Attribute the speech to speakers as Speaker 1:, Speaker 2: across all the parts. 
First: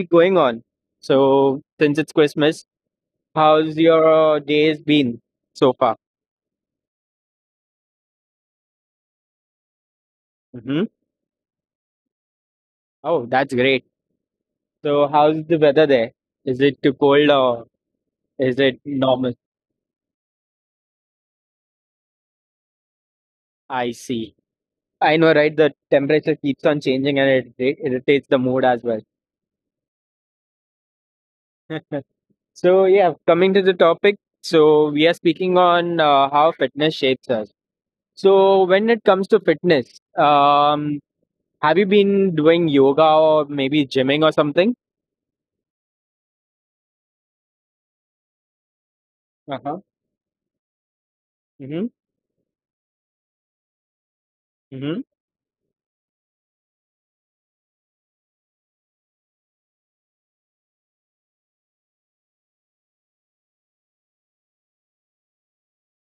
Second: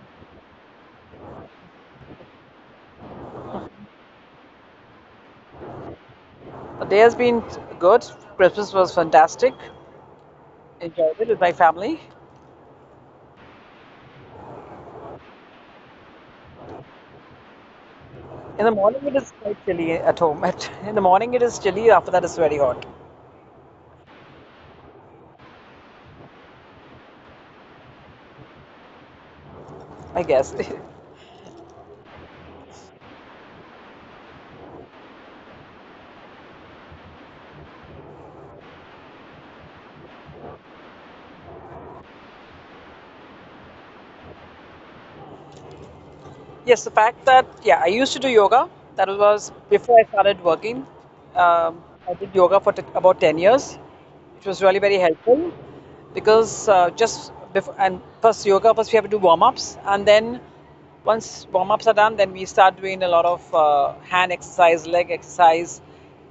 Speaker 1: week going on? So, since it's Christmas, how's your days been so far?
Speaker 2: The day has been good. Christmas was fantastic.
Speaker 1: Hmm.
Speaker 2: Enjoyed it with my family.
Speaker 1: Oh, that's great. So, how's the weather there? Is it too cold or is
Speaker 2: In the
Speaker 1: it
Speaker 2: morning, it is
Speaker 1: normal?
Speaker 2: quite chilly at home. In the morning, it is chilly. After that, it's very hot,
Speaker 1: I see. I know, right? The temperature keeps on changing and it irritates the mood as well.
Speaker 2: I guess.
Speaker 1: so, yeah, coming to the topic. So, we are speaking on how fitness shapes us. So, when it comes to fitness, have you been doing yoga or maybe gymming or something?
Speaker 2: Yes, the fact that, yeah, I used to do yoga. That was
Speaker 1: Uh huh.
Speaker 2: before I started working.
Speaker 1: Mm-hmm.
Speaker 2: I did yoga for about 10 years. It was really very
Speaker 1: Mm-hmm.
Speaker 2: helpful because just before, and first yoga, first we have to do warm ups. And then once warm ups are done, then we start doing a lot of hand exercise, leg exercise,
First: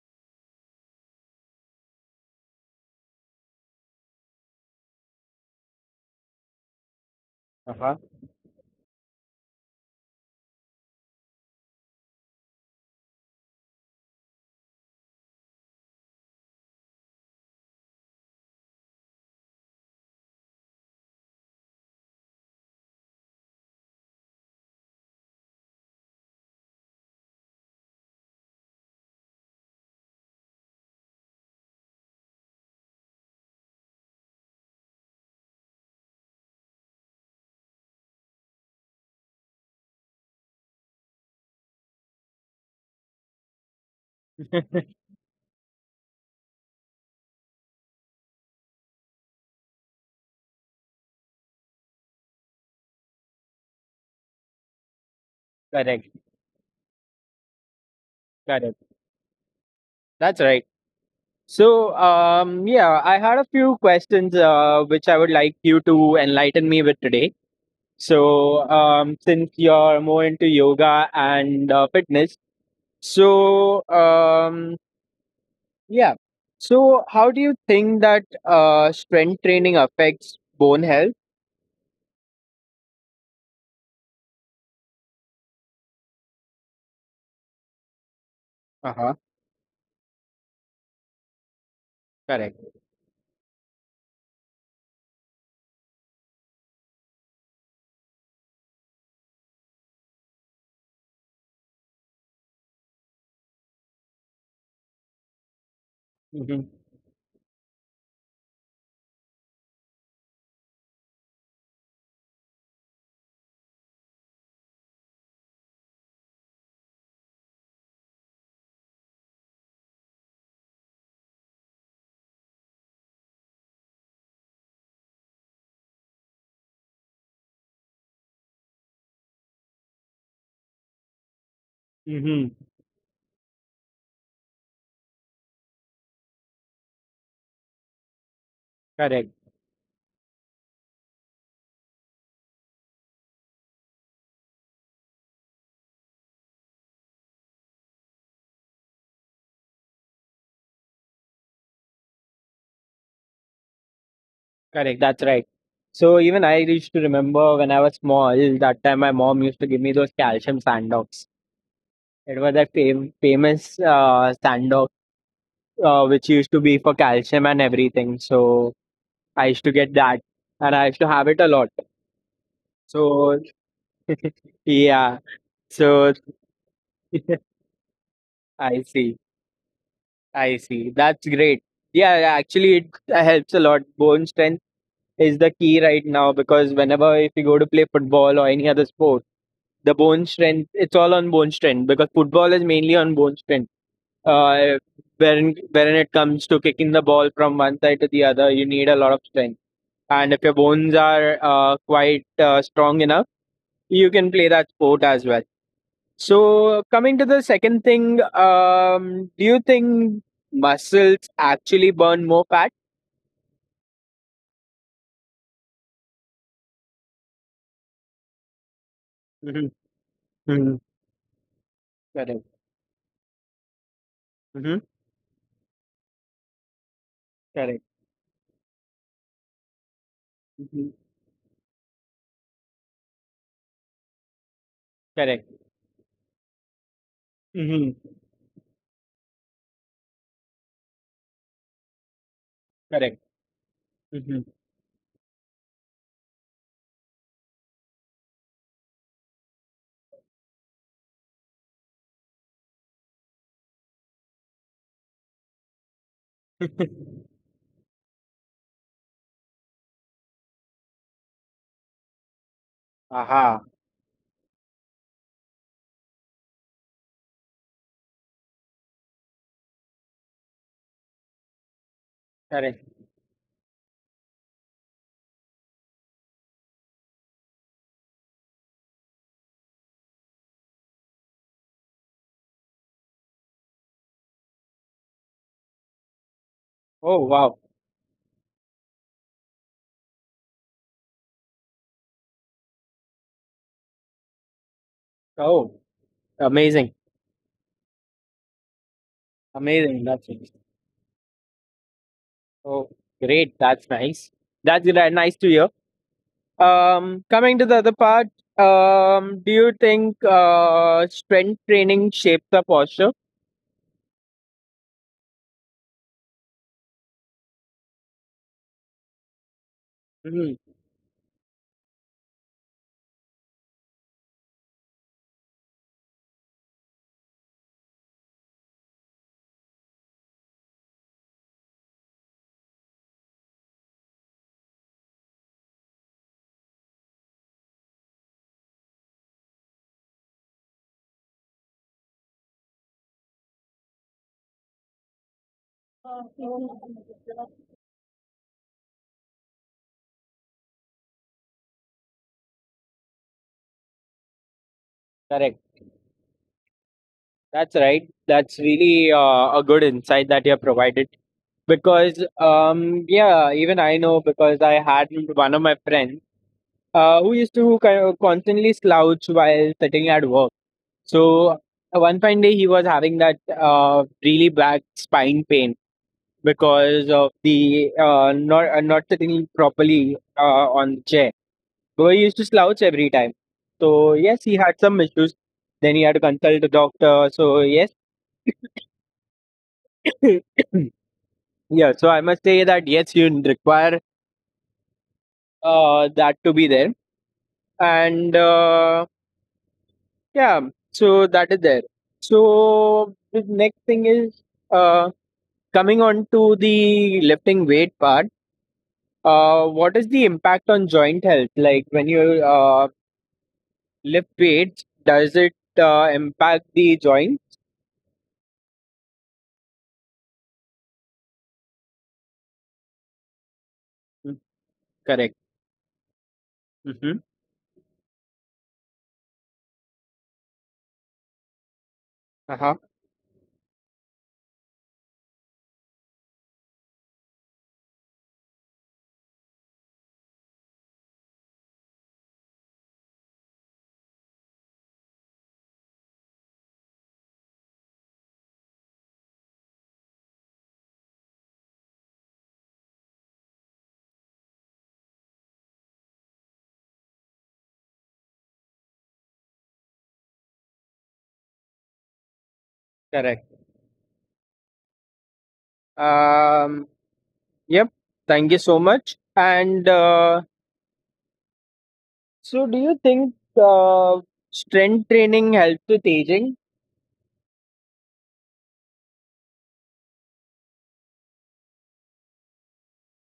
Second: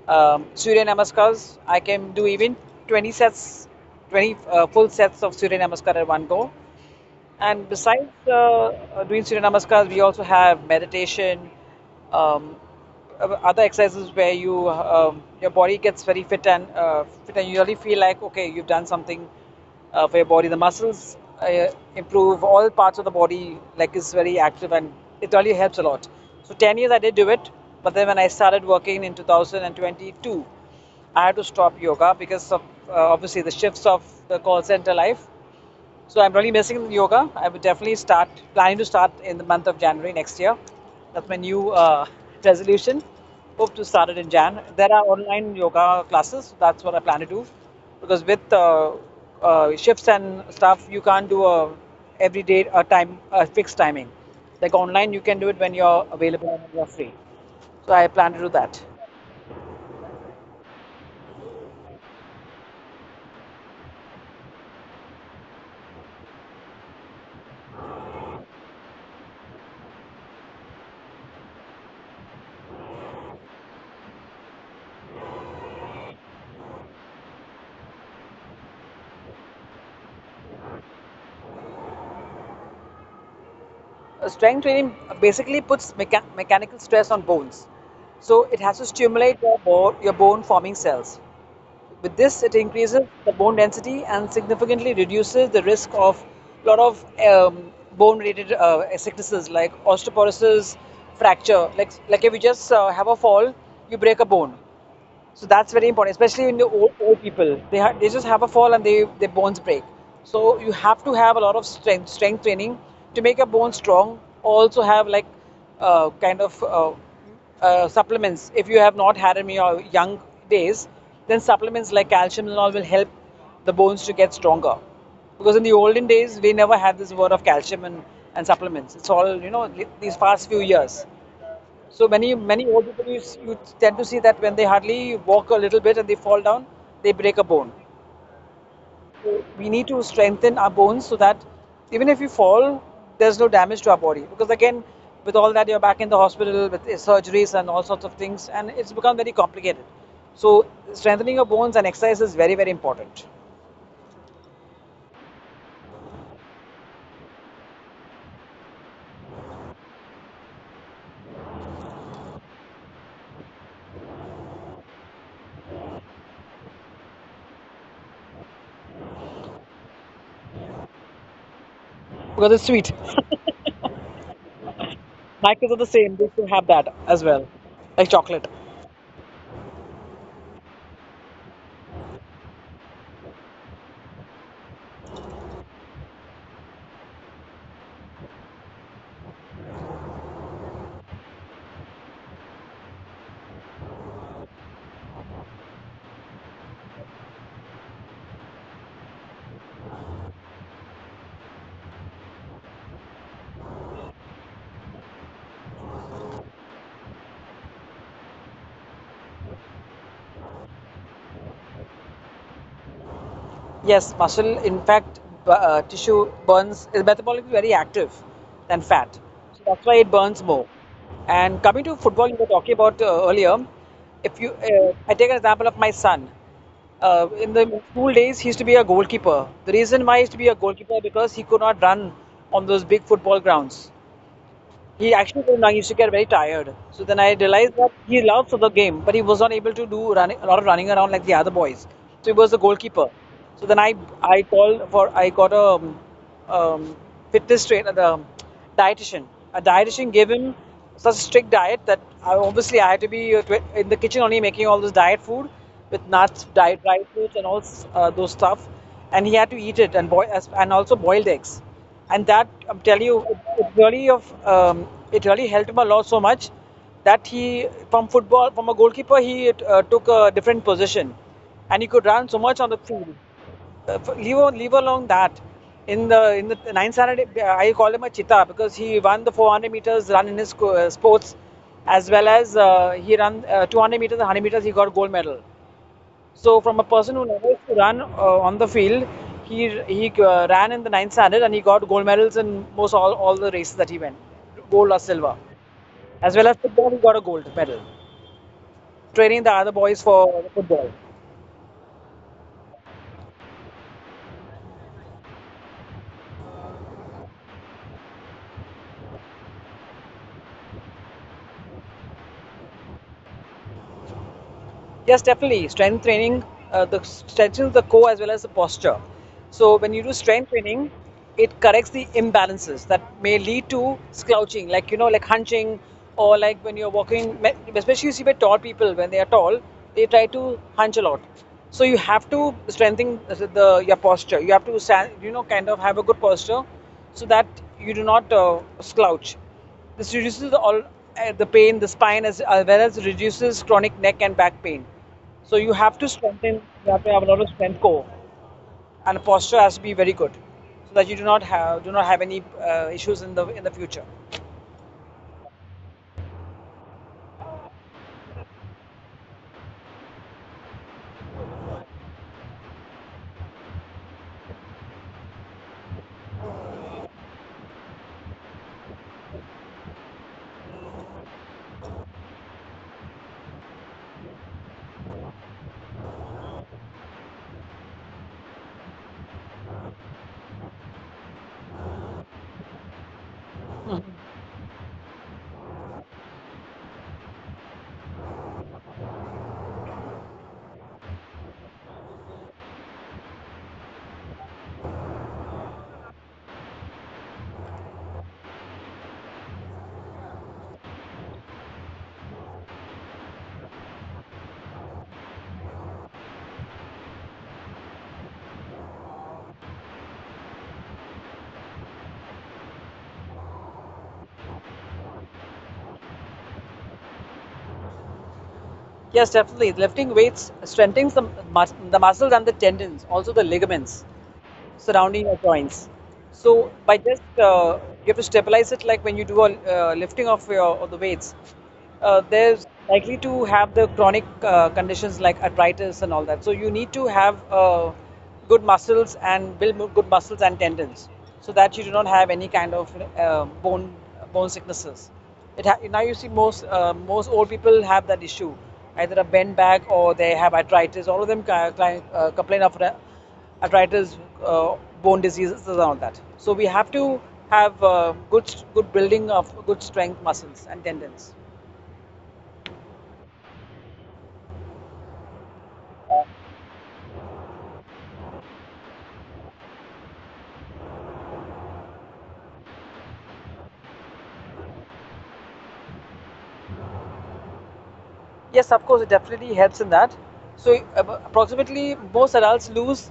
Speaker 2: Surya Namaskars. I can do even 20 sets, 20 full sets of Surya Namaskar at one go. And
Speaker 1: Uh huh.
Speaker 2: besides doing Surya Namaskars, we also have meditation, um, other exercises where your body gets very fit and fit, and you really feel like okay, you've done something for your body. The muscles improve, all parts of the body like is very active, and it really helps a lot. So 10 years I did do it, but then when I started working in 2022, I had to stop yoga because of obviously the shifts of the call center life. So I'm really missing yoga. I would definitely start planning to start in the month of January next year. That's my new resolution. Hope to start it in Jan. There are online yoga classes. That's what I plan to do, because with shifts and stuff, you can't do a every day a time a fixed timing. Like online, you can do it when you're
Speaker 1: Correct.
Speaker 2: available and you're free. So I plan to do that.
Speaker 1: Correct. That's right. So, yeah, I had a few questions which I would like you to enlighten me with today. So, since you're more into yoga and fitness, so um, yeah. So, how do you think that strength training affects bone health?
Speaker 2: Strength training basically puts mechanical stress on bones. So it has to
Speaker 1: Uh huh.
Speaker 2: stimulate your bone forming cells. With this, it
Speaker 1: Correct.
Speaker 2: increases the bone density and significantly reduces the risk of a lot of bone related sicknesses like osteoporosis, fracture. Like if you just have a fall, you break a bone. So that's very important, especially in the old,
Speaker 1: Mm-hmm.
Speaker 2: old people. They just have a fall and they their bones break. So you have to have a lot of strength training to make your bones strong. Also have like kind of supplements. If you have not had them in your young days, then supplements like calcium and all will help the bones to get stronger. Because in the olden days, we never had this word of calcium and supplements. It's all, you know, these past few years. So many many old
Speaker 1: Mm-hmm.
Speaker 2: people you, you tend to see that when they hardly walk a little bit and they fall down, they break a bone. So we
Speaker 1: Correct.
Speaker 2: need to strengthen our bones so that even if you fall, there's no damage to our body. Because again, with all that you're back in the hospital with surgeries and all sorts of things, and it's become very complicated. So strengthening your bones and exercise is very very important
Speaker 1: Correct. That's right. So even I used to remember when I was small. That time, my mom used to give me those calcium sandogs. It was that famous sandal which used to be for calcium and everything. So I used to get that, and I used to have it a lot.
Speaker 2: because it's sweet.
Speaker 1: So
Speaker 2: My
Speaker 1: yeah,
Speaker 2: kids are the same; they still
Speaker 1: so
Speaker 2: have that as well, like chocolate.
Speaker 1: I see, I see. That's great. Yeah, yeah, actually, it helps a lot. Bone strength is the key right now because whenever if you go to play football or any other sport, the bone strength it's all on bone strength because football is mainly on bone strength uh wherein it comes to kicking the ball from one side to the other. You need a lot of strength, and if your bones are quite strong enough, you can play that sport as well. So, coming to the second thing, do you think muscles actually burn more fat?
Speaker 2: Yes, muscle, in fact, tissue burns is metabolically very active than fat. So that's why it
Speaker 1: Mm-hmm.
Speaker 2: burns more.
Speaker 1: Mm-hmm.
Speaker 2: And coming to football, you were talking
Speaker 1: Correct.
Speaker 2: about earlier. If you, I
Speaker 1: Mm-hmm.
Speaker 2: take an example of my son. In the school
Speaker 1: Correct.
Speaker 2: days, he used to be a goalkeeper. The reason why he used to be a goalkeeper because
Speaker 1: Mm-hmm.
Speaker 2: he could not run on those big football grounds. He actually told Nang used to
Speaker 1: Correct.
Speaker 2: get very tired. So then I realized that he
Speaker 1: Mm-hmm.
Speaker 2: loved the game, but he was not able to do running, a lot of running around like the other boys. So he was the goalkeeper. So
Speaker 1: Correct.
Speaker 2: then I called
Speaker 1: Mm-hmm.
Speaker 2: for I got a um, fitness trainer, the dietitian. A dietitian gave him such a strict diet that I, obviously I had to be in the kitchen only making all this diet food with nuts, dry fruits, and those stuff. And he had to eat it and and also boiled eggs. And that I'm telling you, it really
Speaker 1: aha.
Speaker 2: of it really helped him a lot so much that he from football from a goalkeeper he took a different position, and he could run so much on the field
Speaker 1: Correct.
Speaker 2: leave, leave alone that. In the ninth standard, I call him a cheetah because he won the 400 meters run in his sports, as well as he ran 200 meters and 100 meters. He got gold medal. So from a person who never used to
Speaker 1: Oh,
Speaker 2: run
Speaker 1: wow.
Speaker 2: on the field, he ran in the ninth standard and he got gold medals in most all the races that he went, gold or silver.
Speaker 1: Oh,
Speaker 2: As well as football, he got a
Speaker 1: amazing.
Speaker 2: gold medal. Training the other boys for
Speaker 1: Amazing, that's
Speaker 2: football.
Speaker 1: it. Oh, great, that's nice. Nice to hear. Coming to the other part, do you think strength training shapes the posture?
Speaker 2: Yes, definitely. Strength training the strengthens the core as well as the posture. So when you do strength
Speaker 1: Mhm.
Speaker 2: training, it corrects the imbalances that may lead to slouching, like you know, like hunching, or like when you're walking. Especially you see by tall people when they are tall, they try to hunch a lot. So you have to strengthen your posture. You have to stand, you know, kind of have a good posture, so that you do not slouch. This reduces the, all, the pain, the spine, as well as reduces chronic neck and back pain. So you have to strengthen. You have to have a lot of strength core, and posture has to be very good, so that you do not have any issues in the future.
Speaker 1: Correct. That's right. That's really a good insight that you have provided, because yeah, even I know because I had one of my friends who used to kind of constantly slouch while sitting at work. So one fine day he was having that really bad spine pain because of the not sitting properly on the chair. So he used to slouch every time. So yes, he had some issues. Then he had to consult a doctor. So yes, yeah, so I must say that require that to be there and yeah, so that is there. So the next thing is uh, coming on to the lifting weight part. What is the impact on joint health, like when you uh, lift weights? Does it impact the joint?
Speaker 2: Yes, definitely. Lifting weights strengthens the muscles and the tendons, also the ligaments
Speaker 1: Mm,
Speaker 2: surrounding
Speaker 1: correct.
Speaker 2: your joints. So by
Speaker 1: Mm-hmm.
Speaker 2: just you have to stabilize it like when you do a lifting of your of the weights. There's
Speaker 1: Uh-huh.
Speaker 2: likely to have the chronic conditions like arthritis and all that. So you need to have good muscles and good muscles and tendons, so that you do not have any kind of uh, bone bone sicknesses. Now you see most old people have that issue, either a bent back or they have arthritis. All of them complain of that arthritis, uh, bone diseases, and all that. So we have to have good building of good strength muscles and tendons.
Speaker 1: Correct. Um yep thank you so much. And So, do you think uh, strength training helps with aging?
Speaker 2: Yes, of course, it definitely helps in that. So approximately most adults lose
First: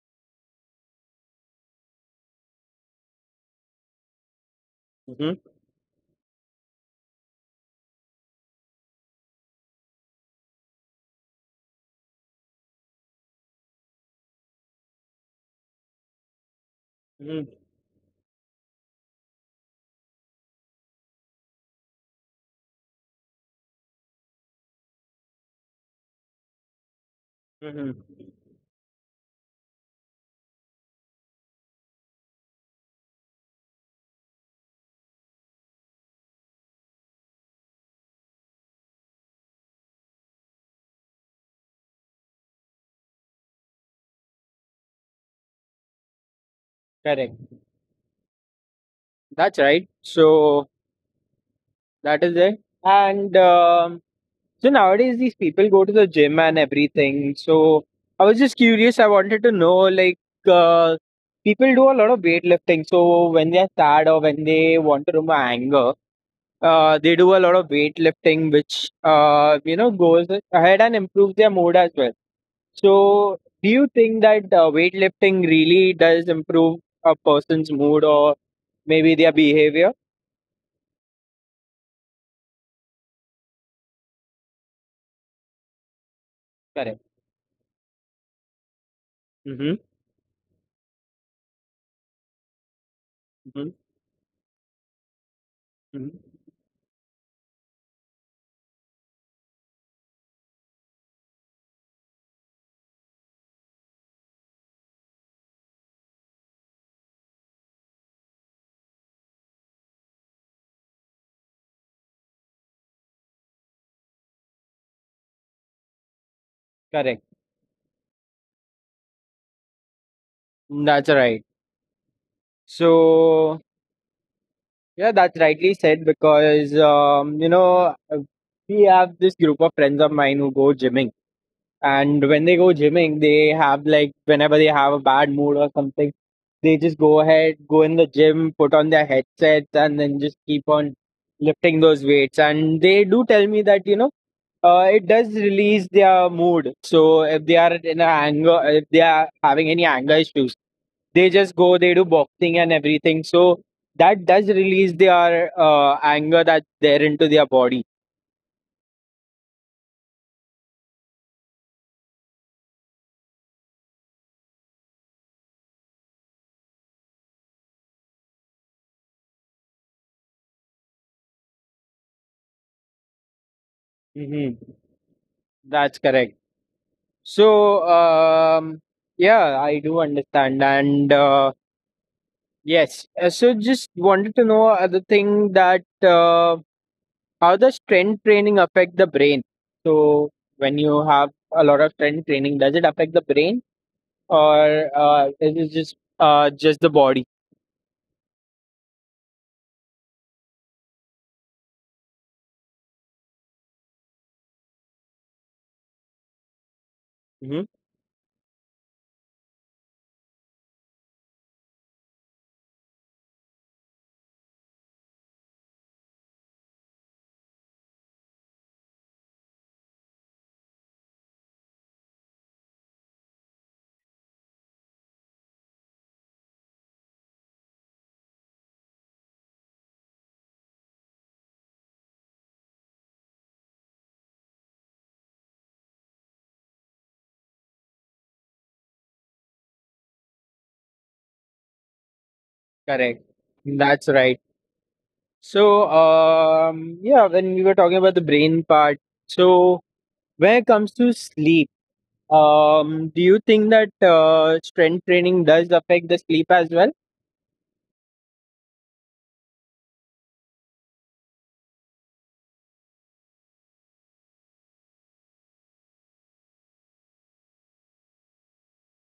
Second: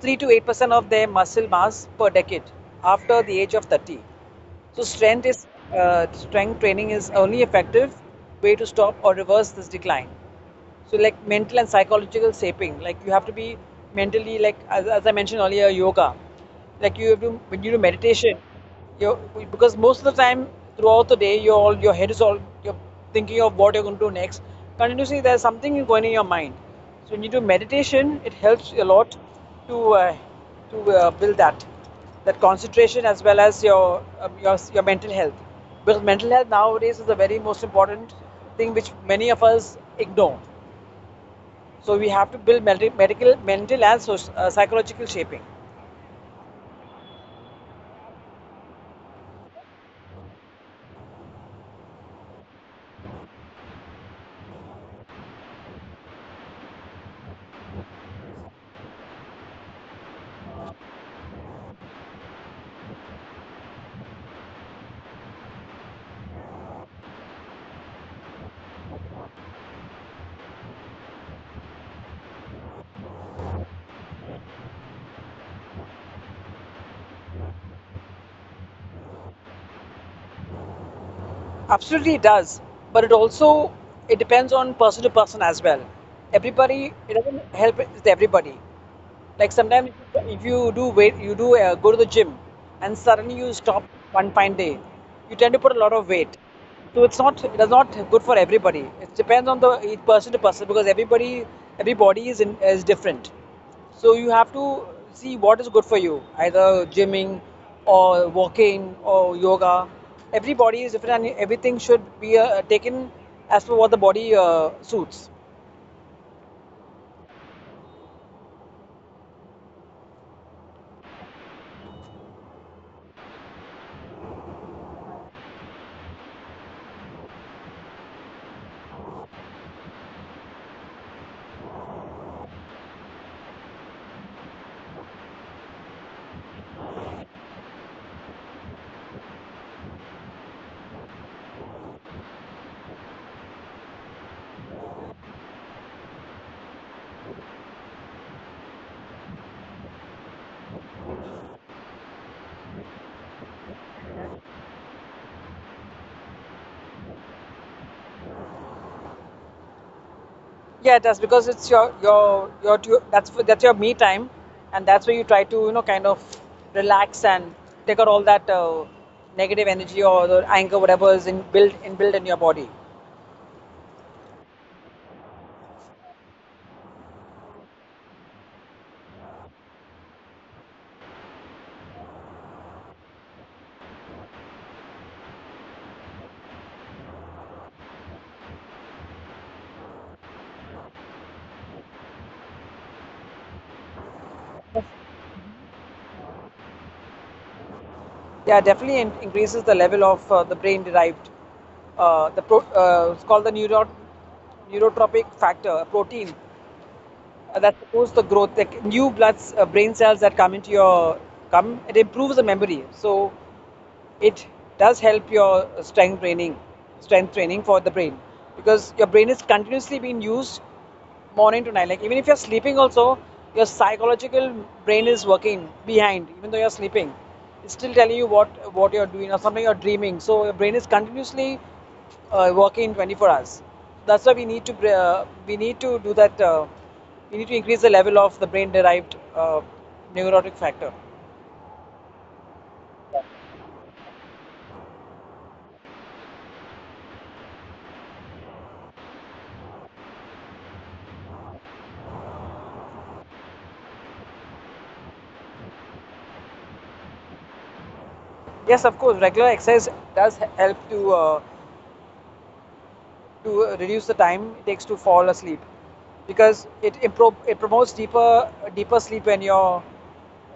Speaker 2: 3 to 8% of their muscle mass per decade after the age of 30. So
Speaker 1: Hmm.
Speaker 2: strength training is only effective way to stop or reverse this decline. So like mental and psychological shaping, like you have to be mentally like as I mentioned earlier, yoga. Like you have to when you
Speaker 1: Hmm.
Speaker 2: do meditation, you because most of the time throughout the day, your all your head is all you're thinking of what you're going to do next. Continuously, there's something going in your mind. So when you do meditation,
Speaker 1: Hmm.
Speaker 2: it helps a lot to uh, to build that concentration as well as your your mental health. Because mental health nowadays is the very most important thing which many of us ignore. So we have to build medical, mental, and psychological shaping.
Speaker 1: Correct. That's right. So that is it. And so nowadays these people go to the gym and everything. So I was just curious. I wanted to know like uh, people do a lot of weightlifting. So when they are sad or when they want to remove anger, they do a lot of weightlifting, which you know goes ahead and improves their mood as well. So, do you think that weightlifting really does improve a person's mood or maybe their behavior?
Speaker 2: Absolutely, it does, but it also it depends on person to person as well. Everybody, it
Speaker 1: Correct.
Speaker 2: doesn't help with everybody. Like sometimes
Speaker 1: Mm-hmm.
Speaker 2: if you do weight you do go to the gym and suddenly you stop
Speaker 1: Mm-hmm.
Speaker 2: one fine day you tend to put a lot of weight
Speaker 1: Hmm.
Speaker 2: so it's not it is not good for everybody it depends on the each person to person because everybody every body is different so you have to see what is good for you either gymming or walking or yoga every body is different and everything should be taken as per what the body suits.
Speaker 1: Correct. That's right. So, yeah, that's rightly said because you know we have this group of friends of mine who go gymming. And when they go gymming, they have, like whenever they have a bad mood or something, they just go ahead, go in the gym, put on their headsets, and then just keep on lifting those weights. And they do tell me that, you know, it does release their mood. So if they are in a anger, if they are having any anger issues, they just go, they do boxing and everything. So that does release their anger that's there into their body.
Speaker 2: Yeah, it does because it's that's your me time, and that's where you try to you know kind of relax and take out all that negative energy or the anger whatever is in built inbuilt in your body.
Speaker 1: Hmm. That's correct. So, yeah, I do understand. And Yes, so just wanted to know other thing, that how does strength training affect the brain? So, when you have a lot of strength training, does it affect the brain, or is it just the body?
Speaker 2: Yeah, definitely increases the level of the brain derived. It's called the neurotropic factor, a protein
Speaker 1: Hmm.
Speaker 2: that supports the growth, like new bloods, brain cells that come into your come, it improves the memory. So it does help your strength training for the brain because your brain is continuously being used morning to night. Like even if you're sleeping, also your psychological brain is working behind. Even though you're sleeping, it's still telling you what you're doing or something you're dreaming. So your brain is continuously working 24 hours. That's why we need to we need to do that. We need to increase the level of the brain-derived neurotic factor.
Speaker 1: Correct. That's right. So, yeah, when we were talking about the brain part, so when it comes to sleep. Do you think that strength training does affect the sleep as well?
Speaker 2: Yes, of course, regular exercise does help to reduce the time it takes to fall asleep, because it promotes deeper sleep when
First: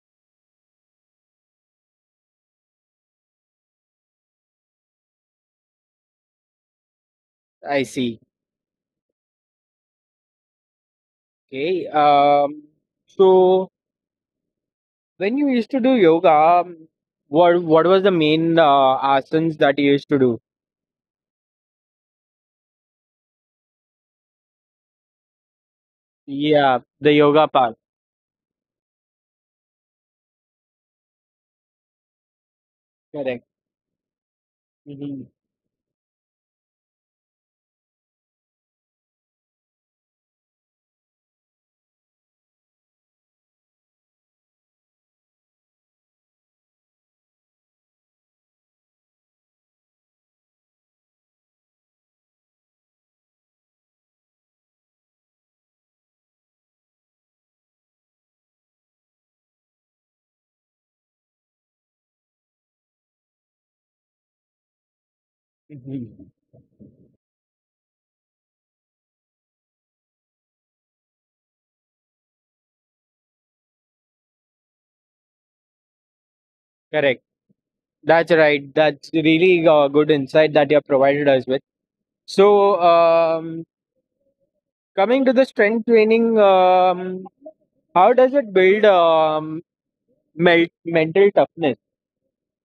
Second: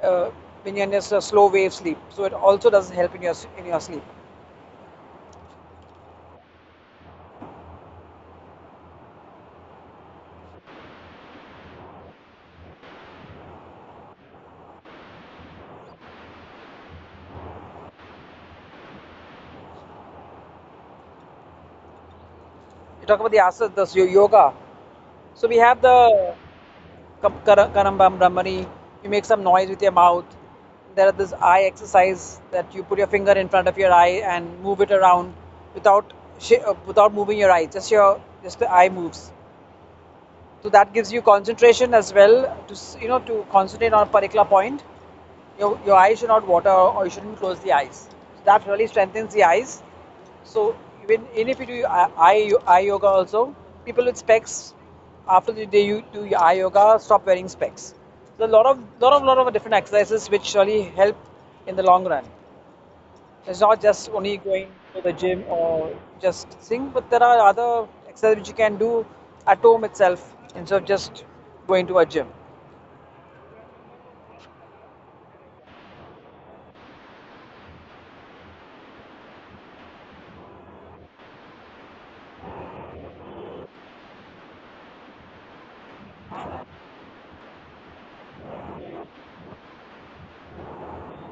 Speaker 2: uh, you're in a slow wave sleep, so it also does help in your sleep.
Speaker 1: I see. Okay. So when you used to do yoga, what was the main asanas that you used to do?
Speaker 2: You talk about the asas, the yoga. So we have the
Speaker 1: Yeah, the
Speaker 2: kam-
Speaker 1: yoga part.
Speaker 2: karambam brahmani. You make some noise with your mouth. There are this eye exercise that you put your finger in
Speaker 1: Correct.
Speaker 2: front of your eye and move it
Speaker 1: Hmm.
Speaker 2: around without without moving your eye, just the eye moves. So that gives you concentration as well, to you know to concentrate on a particular point. Your eyes should not water, or you shouldn't close the eyes. So that really strengthens the eyes. So even if you do eye yoga also, people with specs, after the day you do your eye yoga, stop wearing specs. So a lot of different exercises which really help in the long run. It's not just only going to the gym
Speaker 1: Hmm.
Speaker 2: or just sing, but there are other exercises which you can do at home itself instead of just going to a gym.
Speaker 1: Correct. That's right. That's really good insight that you have provided us with. So, coming to the strength training, how does it build mental toughness?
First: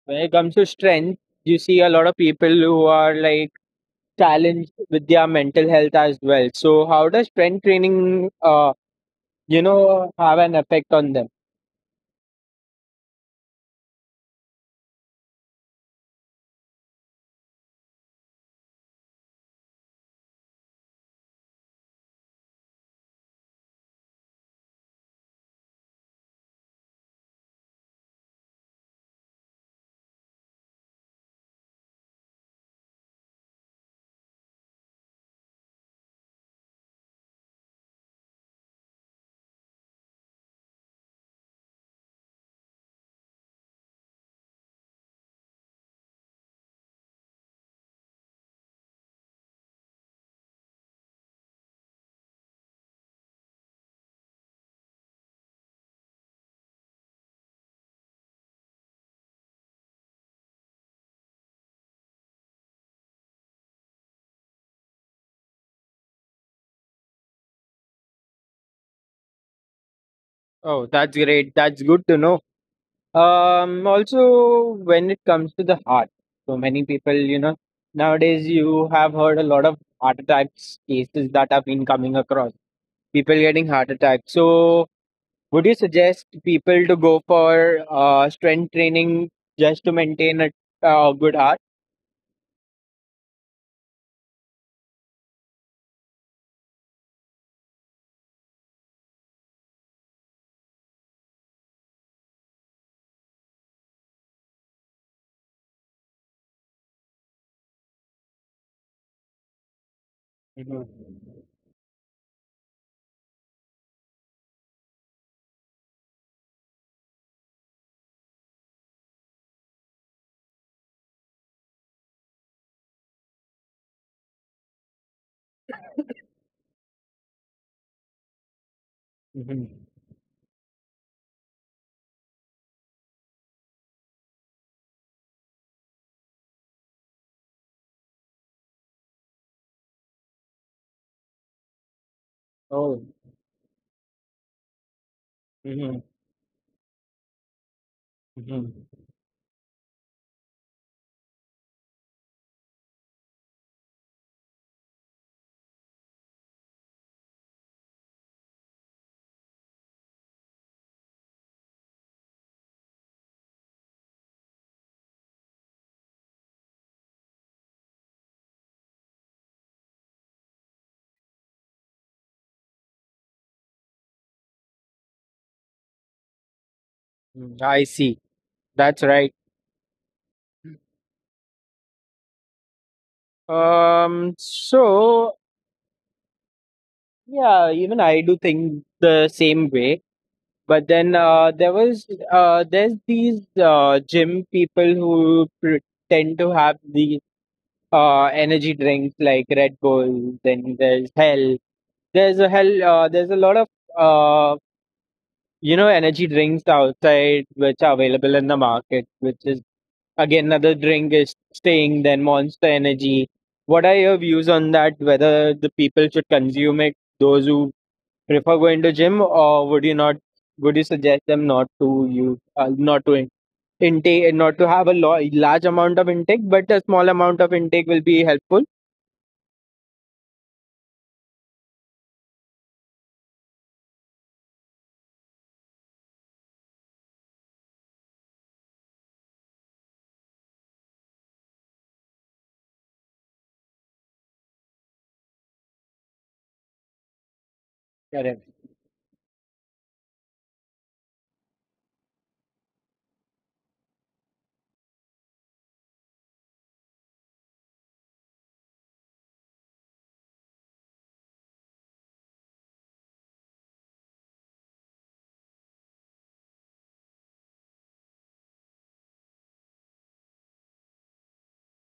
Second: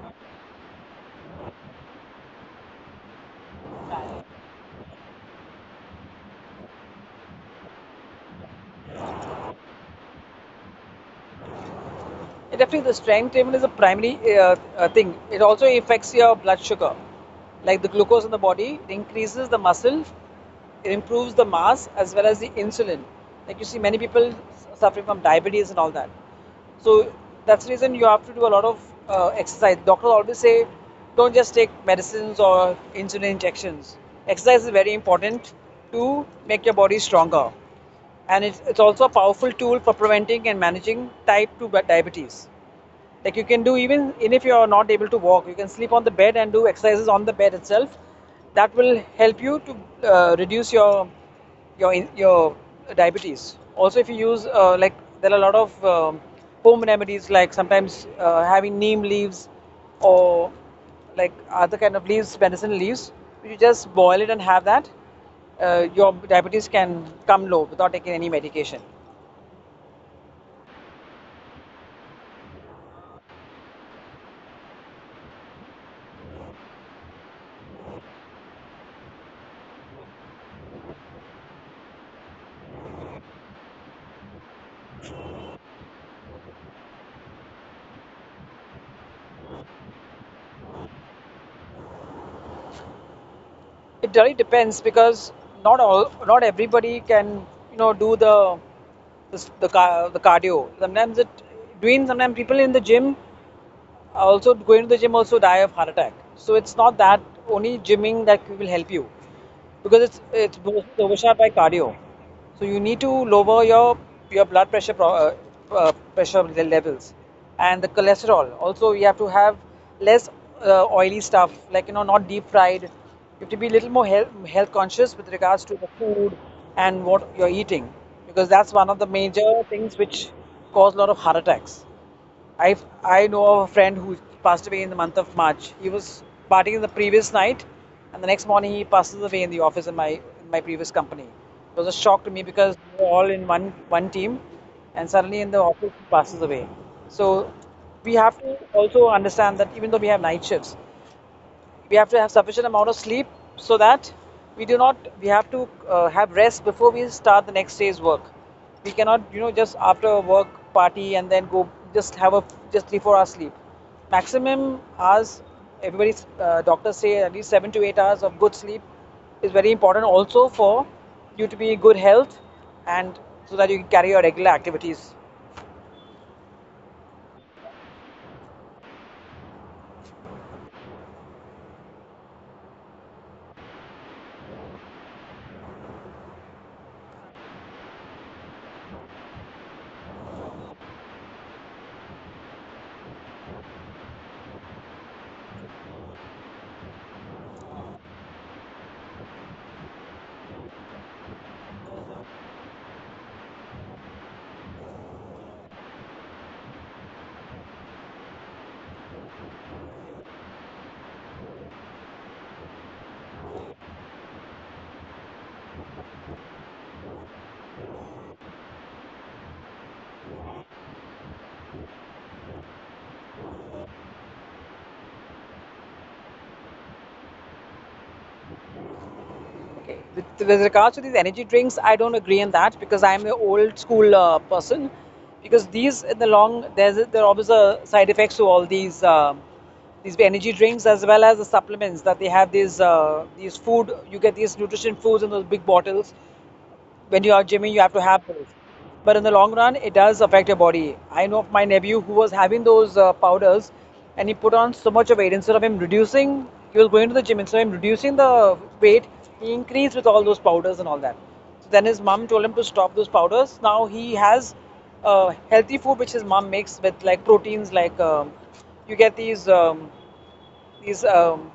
Speaker 1: When it comes to strength, you see a lot of people who are like challenged with their mental health as well. So, how does strength training, you know, have an effect on them?
Speaker 2: Definitely, the strength even is a primary thing. It also affects your blood sugar, like the glucose in the body. It increases the muscle, it improves the mass as well as the insulin. Like you see, many people suffering from diabetes and all that. So that's the reason you have to do a lot of exercise. Doctors always say, don't just take medicines or insulin injections. Exercise is very important to make your body stronger, and it's also a powerful tool for preventing and managing type 2 diabetes. Like you can do, even if you are not able to walk, you can sleep on the bed and do exercises on the bed itself. That will help you to reduce your diabetes also, if you use like there are a lot of home remedies, like sometimes having neem leaves, or like other kind of leaves, medicine leaves, you just boil it and have that. Your diabetes can come low without taking any medication.
Speaker 1: Oh, that's great. That's good to know. Also, when it comes to the heart, so many people, you know, nowadays you have heard a lot of heart attacks cases that have been coming across. People getting heart attacks. So, would you suggest people to go for strength training just to maintain a good heart?
Speaker 2: It really depends, because not all, not everybody can, you know, do the cardio. Sometimes it doing sometimes people in the gym, also going to the gym, also die of heart attack. So it's not that only gymming that will help you, because it's
Speaker 1: Mhm.
Speaker 2: it's both overshadowed by cardio. So you need to lower your blood pressure levels, and the cholesterol also you have to have less, oily stuff, like not deep fried. You have to be a little more health conscious with regards to the food and what you're eating, because that's one of the major
Speaker 1: Mhm.
Speaker 2: things which cause a lot of heart attacks. I I know of a friend who passed away in the month of March. He was partying the previous night, and the next morning he passes away in the office, in my previous company. It was a shock to me,
Speaker 1: Oh.
Speaker 2: because we were all in one team, and suddenly in the
Speaker 1: Mhm.
Speaker 2: office he passes away. So we have
Speaker 1: Mhm.
Speaker 2: to also understand that, even though we have night shifts, we have to have sufficient amount of sleep, so that we do not, we have to, have rest before we start the next day's work. We cannot, just after a work party and then go, just have a, just 3-4 hours sleep, maximum hours. Everybody's, doctors say at least 7 to 8 hours of good sleep is very important also for you to be in good health, and so that you can carry your regular activities.
Speaker 1: Mm, I see. That's right. So yeah, even I do think the same way. But then there's these gym people who tend to have the energy drinks like Red Bull. Then there's Hell. There's a Hell. There's a lot of uh, you know energy drinks outside which are available in the market. Which is again another drink is staying. Then Monster Energy. What are your views on that? Whether the people should consume it, those who prefer going to gym, or would you not? Would you suggest them not to not to intake, not to have a large amount of intake, but a small amount of intake will be helpful?
Speaker 2: Okay. With regards to these energy drinks, I don't agree on that, because I'm an old school person. Because these, there are always a side effects to all these energy drinks, as well as the supplements that they have. These food you get, these nutrition foods in those big bottles, when you are gymming, you have to have those. But in the long run, it does affect your body. I know of my nephew who was having those powders, and he put on so much of weight. Instead of him reducing, he was going to the gym. Instead of him reducing the weight, he increased with all those powders and all that. So then his mom told him to stop those powders. Now he has healthy food which his mom makes with like proteins, like you get these. These um,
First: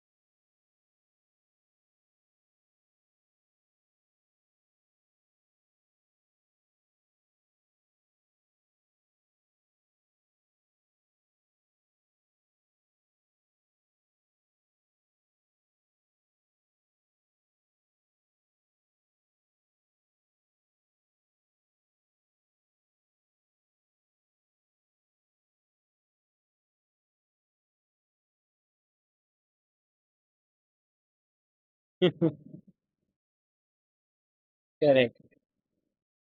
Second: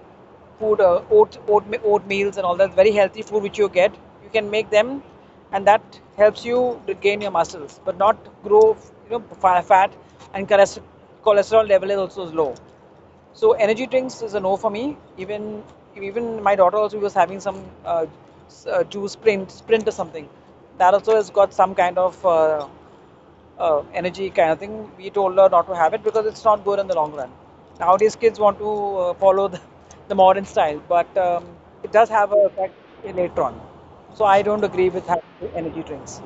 Speaker 2: oat meals and all that, very healthy food which you get. You can make them, and that helps you gain your muscles, but not grow, you know, fat, and cholesterol level is also low. So energy drinks is a no for me. Even my daughter also was having some juice sprint or something. That also has got some kind of energy kind of thing. We told her not to have it, because it's not good in the long run. Nowadays, kids want to follow the, the modern style, but it does have a effect later on. So I don't agree with
Speaker 1: Correct.
Speaker 2: having energy drinks.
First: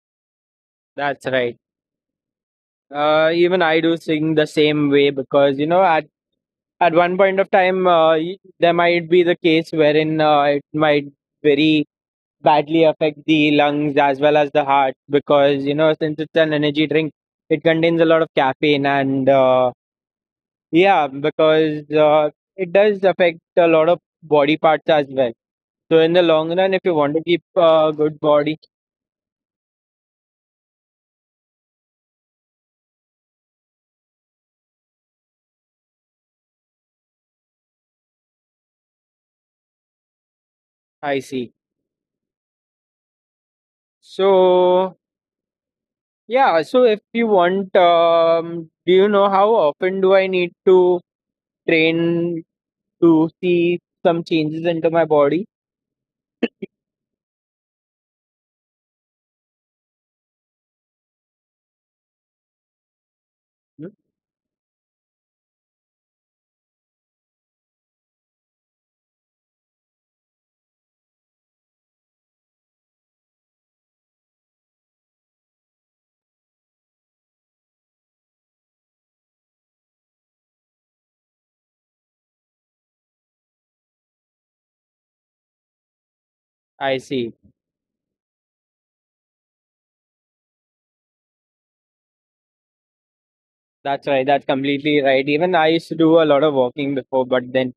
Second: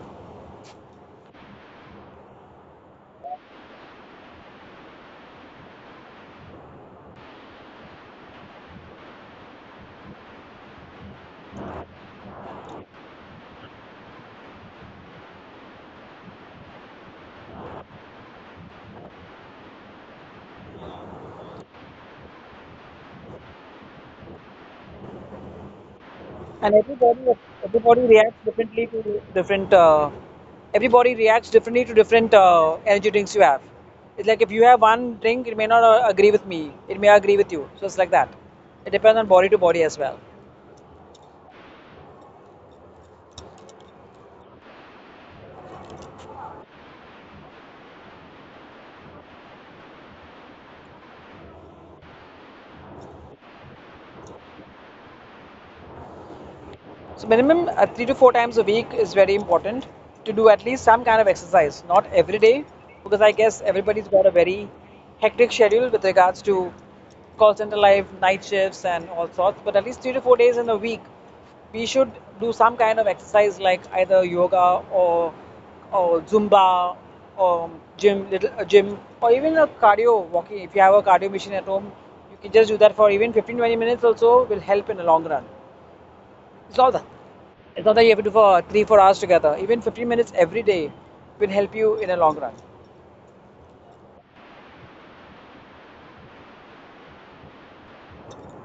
Speaker 1: That's right. Even I do sing the same way because you know at one point of time there might be the case wherein it might very badly affect the lungs as well as the heart, because you know since it's an energy drink it contains a lot of caffeine, and yeah because it does affect a lot of body parts as well. So in
Speaker 2: And
Speaker 1: the long run, if you want to keep
Speaker 2: everybody reacts
Speaker 1: a good
Speaker 2: differently to
Speaker 1: body.
Speaker 2: different. Uh, everybody reacts differently to different energy drinks you have. It's like if you have one drink, it may not agree with me. It may agree with you. So it's like that. It depends on body to body as well.
Speaker 1: I see. So yeah, so if you want, do you know how often do I need to train to see some changes into my body?
Speaker 2: So minimum 3 to 4 times a week is very important, to do at least some kind of exercise, not every day, because I guess everybody's got a
Speaker 1: Hmm?
Speaker 2: very hectic schedule with regards to call center life, night shifts, and all sorts. But at least 3 to 4 days in a week, we should do some kind of exercise, like either yoga, or Zumba, or gym, little a gym, or even a cardio walking. If you have a cardio machine at home, you can just do that for even 15-20 minutes. Also, will help in the long run. It's all that,
Speaker 1: I
Speaker 2: it's not that you
Speaker 1: see.
Speaker 2: have to do for 3 4 hours together. Even 15 minutes every day will help you in a long run.
Speaker 1: That's right. That's completely right. Even I used to do a lot of walking before, but then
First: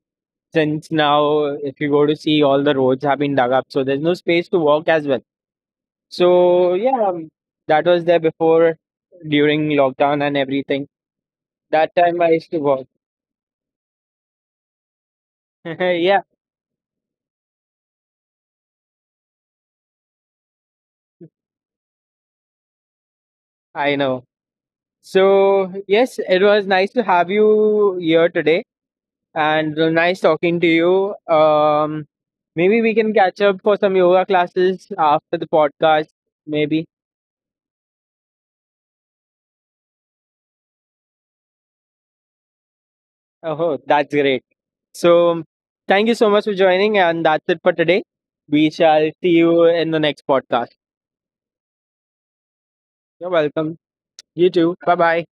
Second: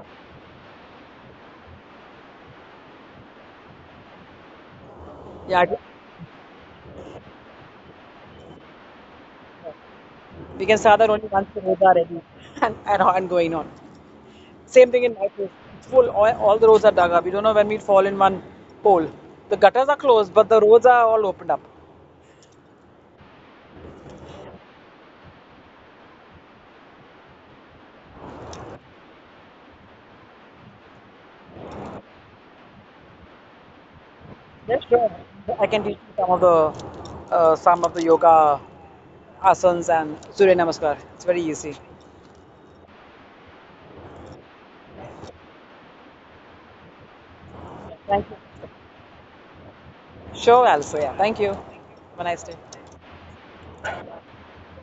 Speaker 1: since now, if you go to see, all the roads have been dug up, so there's no space to walk as well.
Speaker 2: Yeah,
Speaker 1: So yeah, that was there before during lockdown and
Speaker 2: we can
Speaker 1: everything.
Speaker 2: start that only once the roads
Speaker 1: That
Speaker 2: are
Speaker 1: time I
Speaker 2: ready
Speaker 1: used to walk.
Speaker 2: and going on. Same thing in my place. It's
Speaker 1: Yeah,
Speaker 2: full. All the roads are dug up. We don't know when we'd fall in one hole. The gutters are closed, but the roads are all opened up.
Speaker 1: I know. So, yes, it was nice to have you here today and nice talking to you. Maybe we can catch up for some yoga classes after
Speaker 2: Yes,
Speaker 1: the
Speaker 2: sure.
Speaker 1: podcast,
Speaker 2: I can teach you
Speaker 1: maybe.
Speaker 2: some of the yoga asanas and Surya Namaskar. It's very easy.
Speaker 1: Oh, that's great. So, thank you so much for joining, and that's it for today. We shall
Speaker 2: Thank you.
Speaker 1: see you in the next podcast.
Speaker 2: Sure, also. Yeah. Thank you. Have a nice day.
Speaker 1: You're welcome. You too. Bye bye.